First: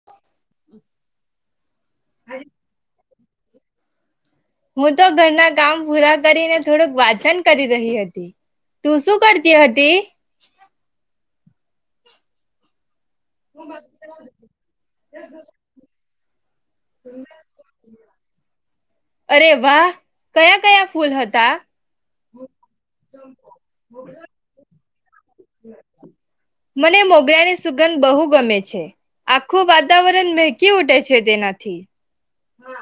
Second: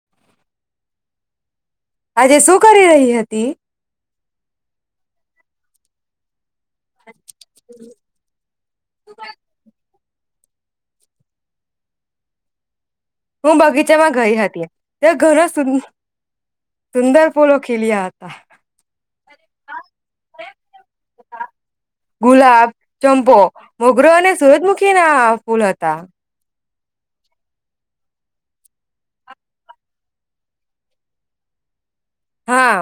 [inaudible] આજે શું કરી રહી હતી હું તો ઘરના કામ પૂરા કરીને થોડુક વાચન કરી રહી હતી તું શું કરતી હતી હું બગીચામાં ગઈ હતી તો ઘણું સુન સુંદર ફૂલો ખીલ્યા હતા અરે વાહ કયા કયા ફૂલ હતા ગુલાબ, ચંપો, મોગરો અને સુરજમુખી ના ફૂલ હતા મને મોગરાની સુગંધ બહુ ગમે છે આખું વાતાવરણ બેહકી ઉઠે છે તેનાથી હા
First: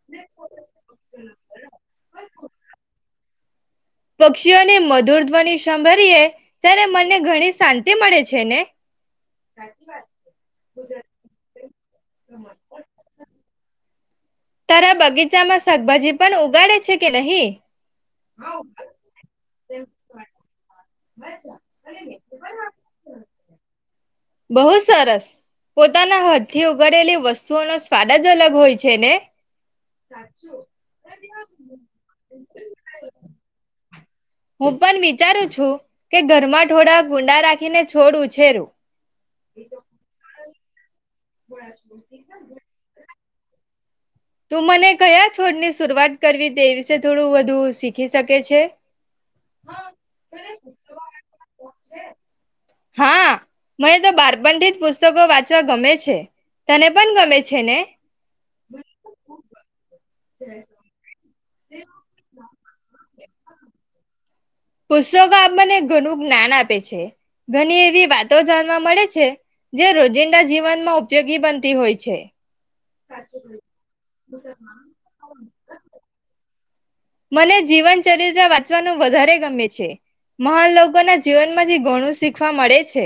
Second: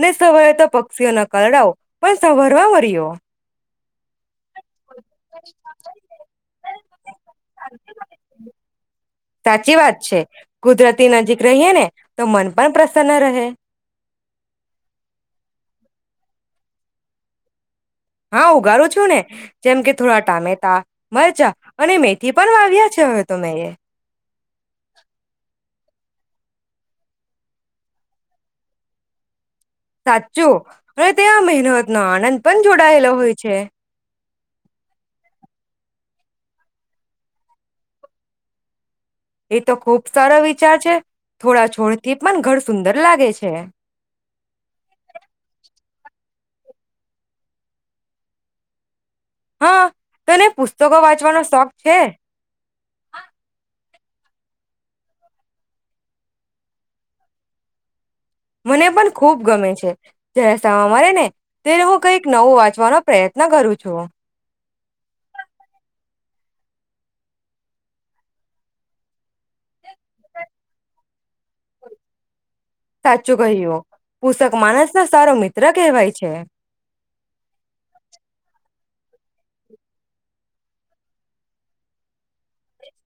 ને સવારે તો પક્ષીઓને કલડાવ પણ સવારવા મર્યો પક્ષીઓને મત દૂરધ્વનિ સંભરીએ ત્યારે મને ઘણી શાંતિ મળે છે ને સાચી વાત છે કુદરતી નજીક રહીએ ને તો મન પણ પ્રસન્ન રહે તારા બગીચામાં શાકભાજી પણ ઉગાડે છે કે નહી હા ઉગારું છું ને જેમ કે થોડા ટામેટા, મરચા અને મેથી પણ વાવ્યા છે હવે તો મેં એ બહુ સરસ પોતાના હથ થી ઉગડેલી વસ્તુઓનો સ્વાદ જ અલગ હોય છે ને સાચું હ તે આ મહેનત નો આનંદ પણ જોડાયેલો હોય છે હું પણ વિચારું છું કે ઘરમાં થોડાક કુડા રાખીને છોડ ઉછેરું એ તો ખુબ સારો વિચાર છે થોડા છોડ થી પણ ઘર સુંદર લાગે છે તું મને કયા છોડની શરૂઆત કરવી તે વિશે થોડું વધુ શીખી શકે છે હા તોને પુસ્તકો વાંચવાનો શોખ છે હા મને તો બારપનથી જ પુસ્તકો વાંચવા ગમે છે તને પન ગમે છે ને મને પણ ખુબ ગમે છે જરા સમ મળે ને તેને હું કઈક નવું વાંચવાનો પ્રયત્ન કરું છું. પુસ્તકો આપણે મને ઘણું જ્ઞાન આપે છે ઘણી એવી વાતો જાણવા મળે છે. જે રોજીંદા જીવનમાં ઉપયોગી બનતી હોય છે. સાચું કહ્યું પુષક માણસ નો સારો મિત્ર કહેવાય છે. મને જીવન ચરિત્ર વાંચવાનું વધારે ગમે છે. મહાન લોકો ના જીવન માંથી ઘણું શીખવા મળે છે.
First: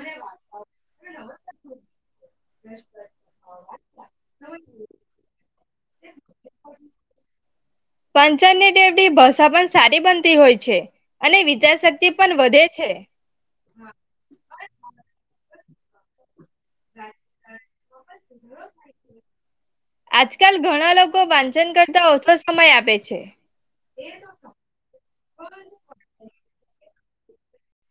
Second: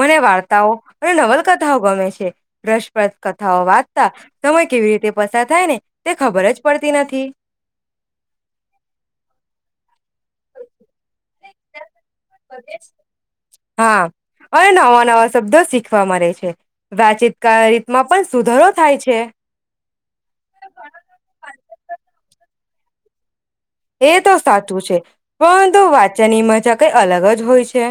મને વાર્તાઓ અને નવલકથાઓ ગમે છે. ભષપ્રદ કથાઓ વાંચતા સમય કેવી રીતે પસાર થાય ને તે ખબર જ પડતી નથી. પંચનની દેવડી ભાષા પણ સારી બનતી હોય છે અને વિચાર શક્તિ પણ વધે છે હા અને નવા નવા શબ્દો શીખવા મળે છે. વાતચીત કા રીતમાં પણ સુધારો થાય છે. આજકાલ ઘણા લોકો વાંચન કરતા ઓછો સમય આપે છે. એ તો સાચું છે પરંતુ વાચનની મજા કઈ અલગ જ હોય છે.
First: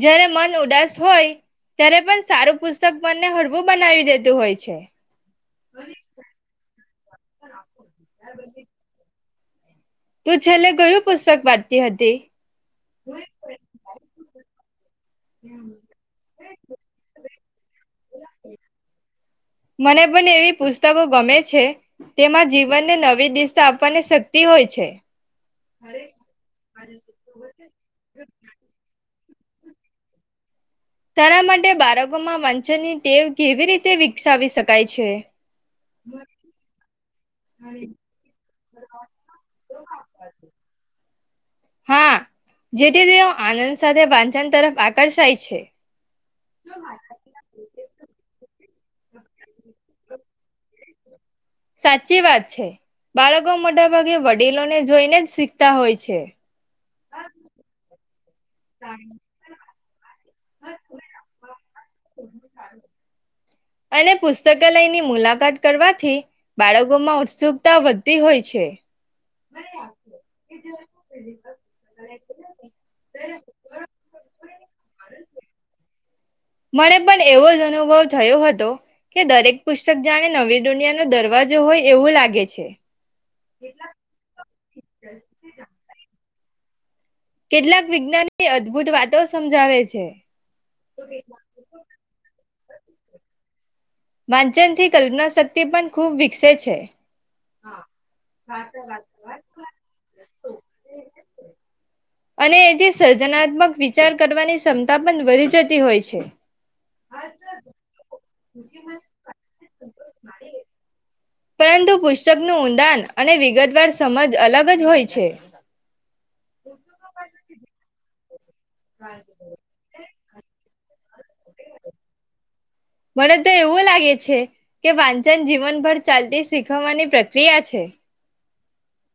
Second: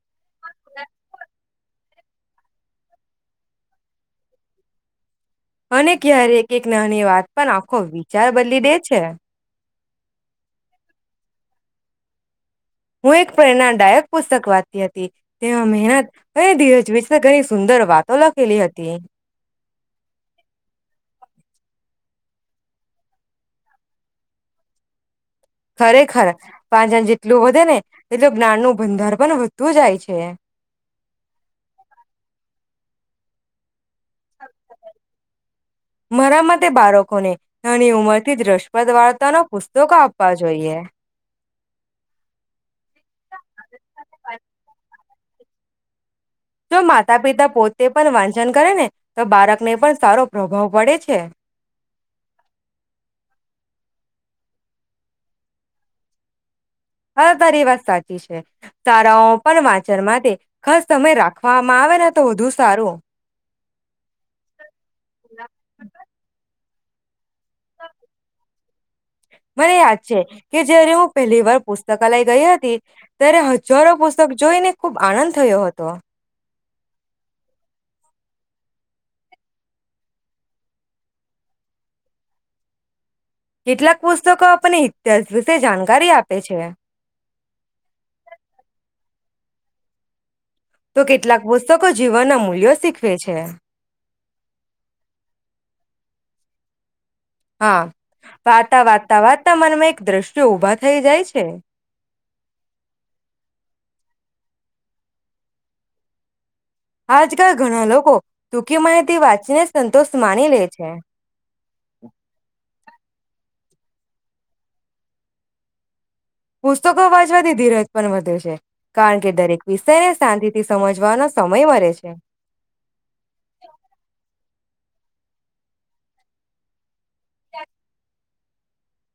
જયારે મન ઉદાસ હોય ત્યારે પણ સારું પુસ્તક મને હળવું બનાવી દેતું હોય છે. અને ક્યારે એક એક નાની વાત પણ આખો વિચાર બદલી દે છે. તું છેલ્લે કયું પુસ્તક વાંચતી હતી. હું એક પ્રેરણાદાયક પુસ્તક વાંચતી હતી. તેમાં મહેનત કરી ધીરજ વિશે ઘણી સુંદર વાતો લખેલી હતી. મને પણ એવી પુસ્તકો ગમે છે. તેમાં જીવનને નવી દિશા આપવાની શક્તિ હોય છે. ખરેખર પાંચ આંજ જેટલું વધે ને એટલું જ્ઞાન નું ભંદાર પણ વધતું જાય છે. તાર માટે બાળકો માં વાંચન ની ટેવ કેવી રીતે વિકસાવી શકાય છે મારા મતે બાળકોને ઘની ઉંમર થી રષ્ટપદ વાર્તા નો પુસ્તકો આપવા જોઈએ. હા. જેથી તેઓ આનંદ સાથે વાંચન તરફ આકર્ષાય છે. જો માતા પિતા પોતે પણ વાંચન કરે ને તો બાળક ને પણ સારો પ્રભાવ પડે છે. સાચી વાત છે બાળકો મોટાભાગે વડીલો ને જોઈને જ શીખતા હોય છે. હા તારી વાત સાચી છે શાળાઓ પણ વાંચન માટે ખાસ તમે રાખવામાં આવે ને તો વધુ સારું અને પુસ્તકાલયની મુલાકાત કરવાથી બાળકો માં ઉત્સુકતા વધતી હોય છે. મને યાદ છે કે જયારે હું પહેલી વાર પુસ્તકાલય ગઈ હતી. ત્યારે હજારો પુસ્તક જોઈને ખુબ આનંદ થયો હતો. મને પણ એવો જ અનુભવ થયો હતો. કે દરેક પુસ્તક જાણે નવી દુનિયા નો દરવાજો હોય એવું લાગે છે. કેટલાક પુસ્તકો આપને ઇતિહાસ વિશે જાણકારી આપે છે. કેટલાક વિજ્ઞાની અદભુત વાતો સમજાવે છે. તો કેટલાક પુસ્તકો જીવનના મૂલ્યો શીખવે છે. વાંચન થી કલ્પના શક્તિ પણ ખૂબ વિકસે છે. હા વાતા વાતા વાતતા મનમાં એક દ્રશ્ય ઊભા થઈ જાય છે. અને એથી સર્જનાત્મક વિચાર કરવાની ક્ષમતા પણ વધી જતી હોય છે. આજકાલ ઘણા લોકો ટૂકી મય થી વાંચીને સંતોષ માની લે છે. પરંતુ પુસ્તકનું ઊંડાણ અને વિગતવાર સમજ અલગ જ હોય છે. પુસ્તકો વાંચવાથી ધીરજ પણ વધે છે કારણ કે દરેક વિષય ને શાંતિ થી સમજવાનો સમય મળે છે. મને તો એવું લાગે છે કે વાંચન જીવનભર ચાલતી શીખવવાની પ્રક્રિયા છે.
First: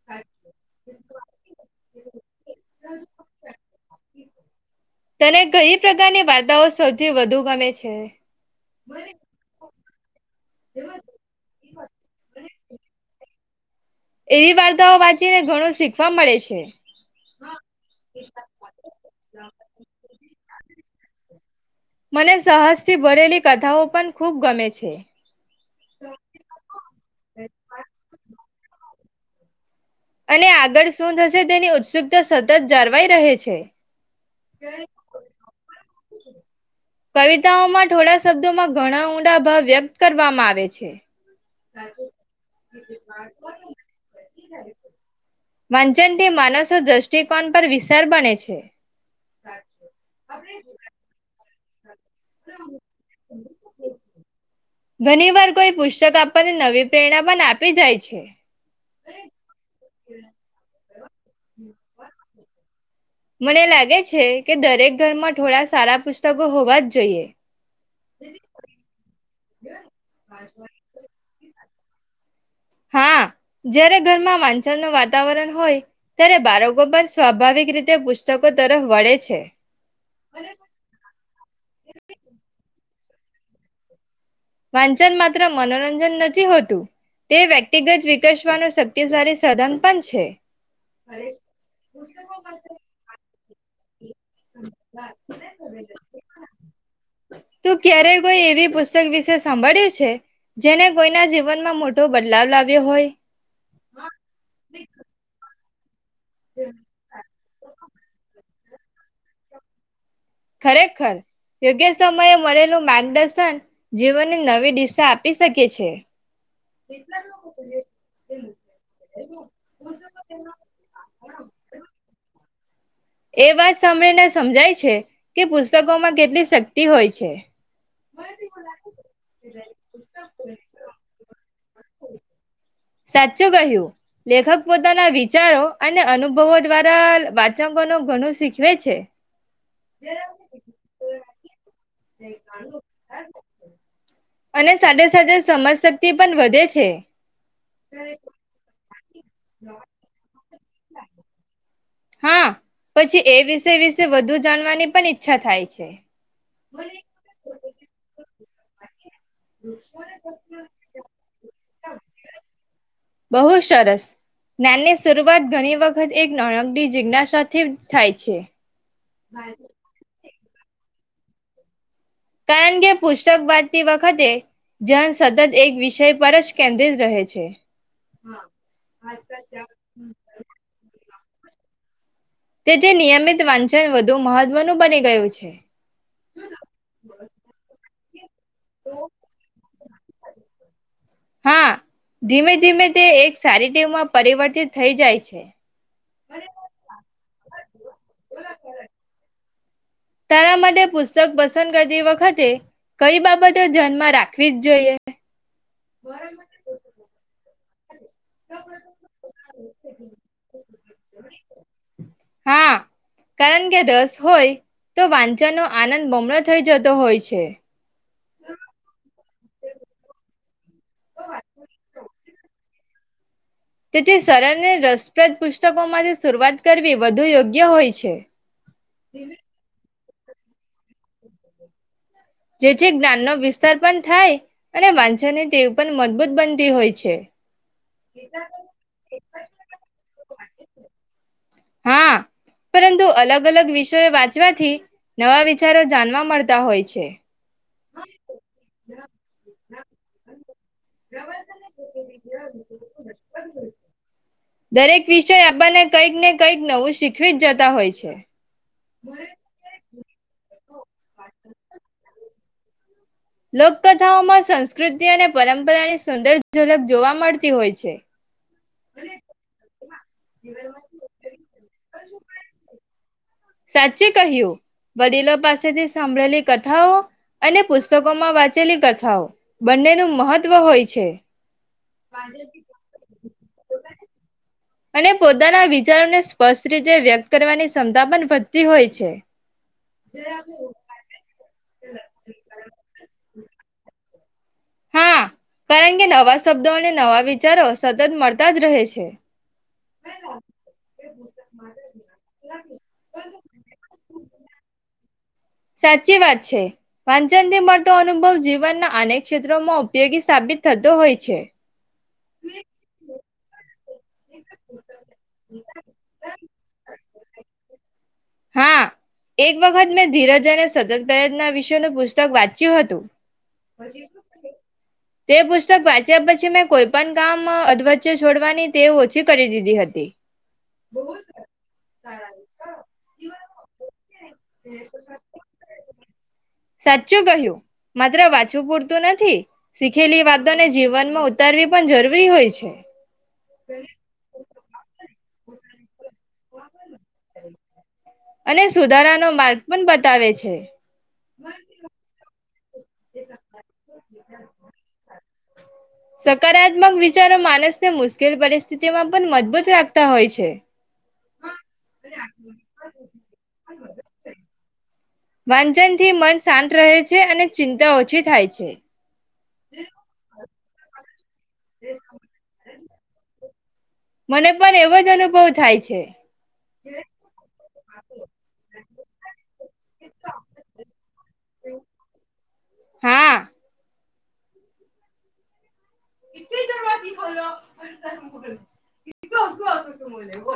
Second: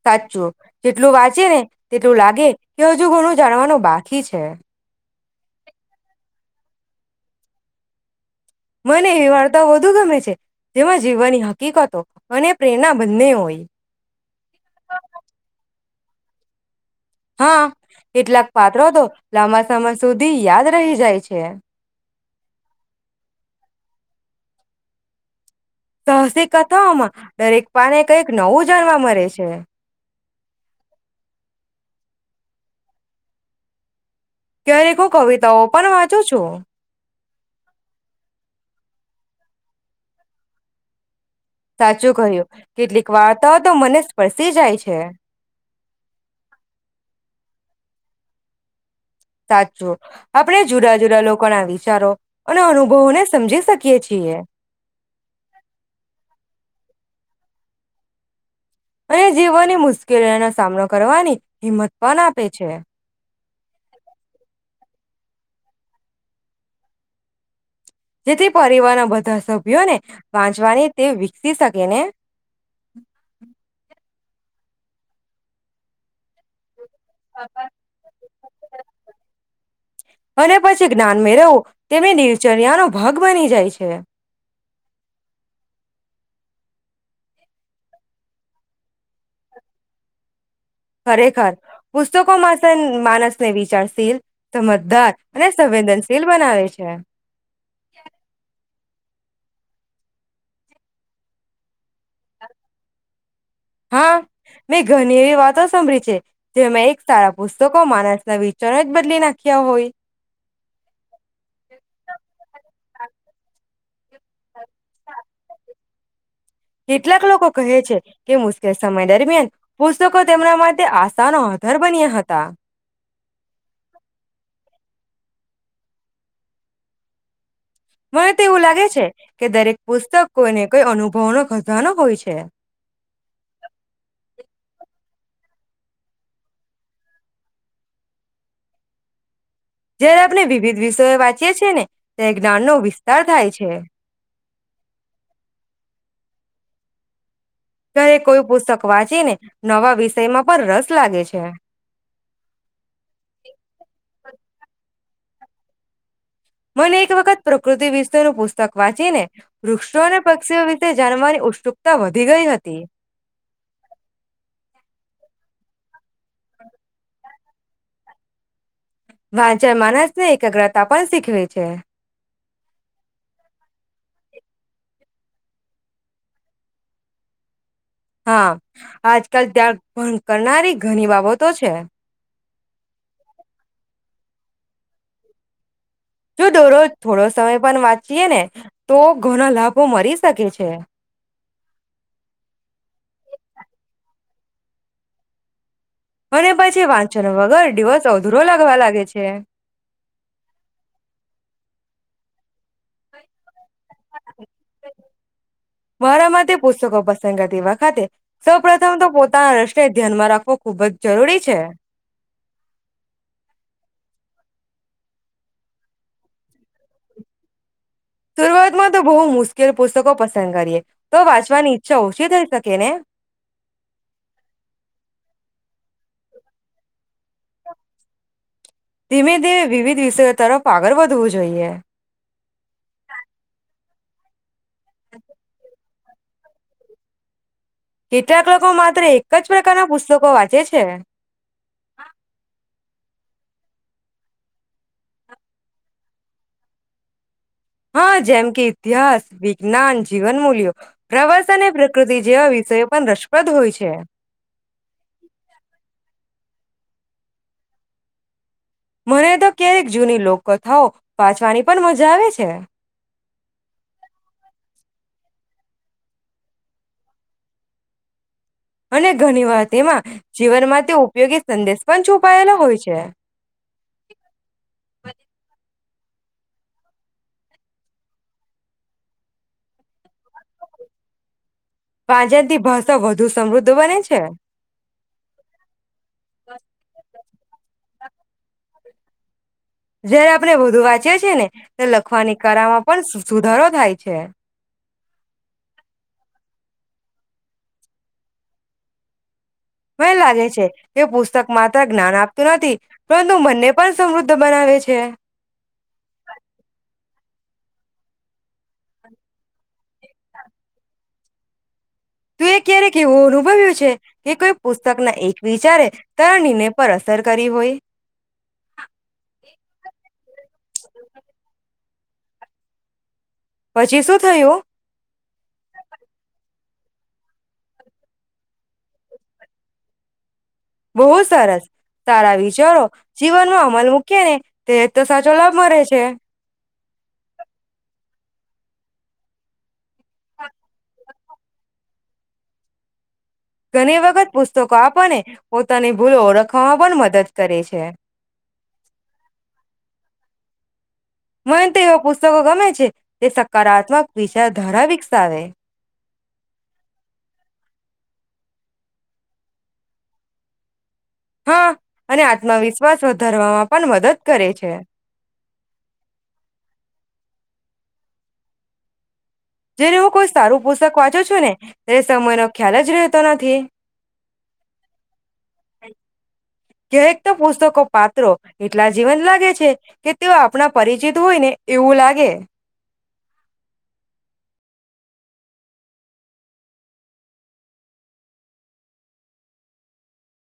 સાચું જેટલું વાંચે ને તેટલું લાગે કે હજુ ઘણું જાણવાનું બાકી છે. તને કઈ પ્રકારની વાર્તાઓ સૌથી વધુ ગમે છે. મને એ વાર્તા વધુ ગમે છે. જેમાં જીવવાની હકીકતો અને પ્રેરણા બંને હોય. એવી વાર્તાઓ વાંચીને ઘણું શીખવા મળે છે. હા કેટલાક પાત્રો તો લાંબા સમય સુધી યાદ રહી જાય છે. મને સાહસથી ભરેલી કથાઓ પણ ખુબ ગમે છે. સહસી કથાઓમાં દરેક પાને કઈક નવું જાણવા મળે છે. અને આગળ શું થશે તેની ઉત્સુકતા સતત જળવાઈ રહે છે. ક્યારેક હું કવિતાઓ પણ વાંચું છું. કવિતાઓમાં થોડા શબ્દોમાં ઘણા ઊંડા ભાવ વ્યક્ત કરવામાં આવે છે. સાચું કહ્યું. કેટલીક વાર્તાઓ તો મને સ્પર્શી જાય છે. વાંચનથી માનસો દ્રષ્ટિકોણ પર વિશર બને છે. સાચું. આપણે જુદા જુદા લોકોના વિચારો અને અનુભવોને સમજી શકીએ છીએ. ઘણી વાર કોઈ પુસ્તક આપણને નવી પ્રેરણા પણ આપી જાય છે. અને જીવનની મુશ્કેલીઓનો સામનો કરવાની હિંમત પણ આપે છે. મને લાગે છે કે દરેક ઘરમાં થોડા સારા પુસ્તકો હોવા જ જોઈએ. જેથી પરિવારના બધા સભ્યોને વાંચવાની તે વિકસી શકે ને. હા જયારે ઘરમાં વાંચનનું વાતાવરણ હોય ત્યારે બાળક કો પણ સ્વાભાવિક રીતે પુસ્તકો તરફ વળે છે. અને પછી જ્ઞાન મેળવવું તેમની દિનચર્યાનો ભાગ બની જાય છે. વાંચન માત્ર મનોરંજન નથી હોતું. તે વ્યક્તિગત વિકસવાનો શક્તિશાળી સધન પણ છે. ખરેખર પુસ્તકો માંસન માનસને વિચારશીલ સમજદાર અને સંવેદનશીલ બનાવે છે. તું ક્યારે કોઈ એવી પુસ્તક વિશે સાંભળ્યું છે? જેને કોઈના જીવનમાં મોટો બદલાવ લાવ્યો હોય? હા મેં ઘણી એવી વાતો સાભળી છે. જેમાં એક સારા પુસ્તકો માણસના વિ ચાર જ બદલી નાખ્યા હોય. ખરેખર યોગ્ય સમયે મલેલું માર્ગદર્શન જીવનને નવી દિશા આપી શકે છે. કેટલાક લોકો કહે છે કે મુશ્કેલ સમય દરમિયાન પુસ્તકો તેમના માટે આશાનો આધાર બન્યા હતા. એ વાત સાંભળીને સમજાય છે કે પુસ્તકોમાં કેટલી શક્તિ હોય છે. મને તો એવું લાગે છે કે દરેક પુસ્તક કોઈને કોઈ અનુભવનો ખજાનો હોય છે. સાચું કહ્યું. લેખક પોતાના વિચારો અને અનુભવો દ્વારા વાચકોનો ઘણું શીખવે છે. જયારે આપણે વિવિધ વિષયો વાંચીએ છીએ ને ત્યારે જ્ઞાનનો વિસ્તાર થાય છે. અને સાથે સાથે સમજ શક્તિ પણ વધે છે. ક્યારે કોઈ પુસ્તક વાંચીને નવા વિષયમાં પણ રસ લાગે છે. હા પછી એ વિષય વિશે વધુ જાણવાની પણ ઈચ્છા થાય છે. મને એક વખત પ્રકૃતિ વિષયનું પુસ્તક વાંચી ને વૃક્ષો અને પક્ષીઓ વિશે જાણવાની ઉત્સુકતા વધી ગઈ હતી. બહુ સરસ. જ્ઞાનની શરૂઆત ઘણી વખત એક નણકડી જિજ્ઞાસાથી જ થાય છે. વાંચન માણસને એકાગ્રતા પણ શીખવે છે. કારણ કે પુસ્તક વાંચતી વખતે ધ્યાન સતત એક વિષય પર જ કેન્દ્રિત રહે છે. હા આજકાલ ધ્યાન ભંગ કરનારી ઘણી બાબતો છે. તે જે નિયમિત વાંચન વધુ મહત્વનું બની ગયું છે. જો દોરોજ થોડો સમય પણ વાંચીએ ને તો ઘણા લાભો મરી શકે છે. હા ધીમે ધીમે તે એક સારી ટેવમાં પરિવર્તિત થઈ જાય છે. અને પછી વાંચન વગર દિવસ અધૂરો લાગવા લાગે છે. તારા માટે પુસ્તક પસંદ કરતી વખતે કઈ બાબતો ધ્યાન માં રાખવી જ જોઈએ? [unintelligible] મારા માટે પુસ્તકો પસંદ કરતી વખતે સૌપ્રથમ તો પોતાના રર્શને ધ્યાનમાં રાખવો ખુબ જ જરૂરી છે. હા. કારણ કે રસ હોય તો વાંચનો આનંદ બણલો થઈ જતો હોય છે. શરૂઆતમાં તો બહું મુશ્કેલ પુસ્તકો પસંદ કરીએ તો વાંચવાની ઈચ્છા ઓછી થઈ શકે ને? તેથી સરળ ને રસપ્રદ પુસ્તકોમાંથી શરૂઆત કરવી વધુ યોગ્ય હોય છે. ધીમે ધીમે વિવિધ વિષયો તરફ આગળ વધવું જોઈએ. જેથી જ્ઞાનનો વિસ્તાર પણ થાય અને વાંચની ટેવ પણ મજબૂત બનતી હોય છે. કેટલાક લોકો માત્ર એક જ પ્રકારના પુસ્તકો વાંચે છે. હા પરંતુ અલગ અલગ વિષયો વાંચવાથી નવા વિચારો જાણવા મળતા હોય છે. હા જેમ કે ઇતિહાસ વિજ્ઞાન જીવન મૂલ્યો પ્રવાસ અને પ્રકૃતિ જેવા વિષયો પણ રસપ્રદ હોય છે. દરેક વિષય આપણને કંઈક ને કંઈક નવું શીખવી જ જતા હોય છે. મને તો ક્યારેક જૂની લોક કથાઓ વાંચવાની પણ મજા આવે છે. લોકથાઓમાં સંસ્કૃતિ અને પરંપરાની સુંદર ઝલક જોવા મળતી હોય છે. અને ઘણી વાર તેમાં જીવન માં તે ઉપયોગી સંદેશ પણ છુપાયેલા હોય છે. સાચી કહ્યું વડીલો પાસેથી સાંભળેલી કથાઓ અને પુસ્તકોમાં વાંચેલી કથાઓ બંનેનું મહત્વ હોય છે. પાંજરતી ભાષા વધુ સમૃદ્ધ બને છે. અને પોતાના વિચારોને સ્પષ્ટ રીતે વ્યક્ત કરવાની ક્ષમતા પણ વધતી હોય છે. જયારે આપણે વધુ વાંચીએ છીએ ને લખવાની કળામાં પણ સુધારો થાય છે. હા કારણ કે નવા શબ્દો અને નવા વિચારો સતત મળતા જ રહે છે. મને લાગે છે એ પુસ્તક માત્ર જ્ઞાન આપતું નથી પરંતુ મને પણ સમૃદ્ધ બનાવે છે. સાચી વાત છે. વાંચનથી મળતો અનુભવ જીવનના અનેક ક્ષેત્રોમાં ઉપયોગી સાબિત થતો હોય છે. તે ક્યારે એવું અનુભવ્યું છે. કે કોઈ પુસ્તક ના એક વિચારે તારા નિર્ણય પર અસર કરી હોય. હા. એક વખત મેં ધીરજને સતત પ્રયત્ના વિષનું પુસ્તક વાંચ્યું હતું. પછી શું [unintelligible] [inaudible] તે પુસ્તક વાંચ્યા પછી મેં કોઈપણ કામ અધવચ્ચે છોડવાની તે ઓછી કરી દીધી હતી. બહું સરસ તારા વિચારો જીવનમાં અમૂલ મૂકીએ ને ત્યારે તો સાચો લાભ મળે છે. સાચું કહ્યું માત્ર વાંચું પુરતું નથી. શીખેલી વાતોને જીવનમાં ઉતારવી પણ જરૂરી હોય છે. ઘણી વખત પુસ્તકો આપવાને પોતાની ભૂલો ઓળખવામાં પણ મદદ કરે છે. અને સુધારાનો માર્ગ પણ બતાવે છે. મને એવા પુસ્તકો ગમે છે, તે સકારાત્મક વિચારધારા વિકસાવે. સકારાત્મક વિચારો માણસને મુશ્કેલ પરિસ્થિતિમાં પણ મજબૂત રાખતા હોય છે. હા, અને આત્મવિશ્વાસ વધારવામાં પણ મદદ કરે છે. વાંચનથી મન શાંત રહે છે, અને ચિંતા ઓછી થાય છે. જ્યારે હું કોઈ સારું પુસ્તક વાંચું છું, ને ત્યારે સમયનો ખ્યાલ જ રહેતો નથી. મને પણ એવો જ અનુભવ થાય છે. ક્યારેક તો પુસ્તકો પાત્રો એટલા જીવંત લાગે છે, કે તેઓ આપણા પરિચિત હોયને એવું લાગે. હા [inaudible] એટ તમામ [inaudible]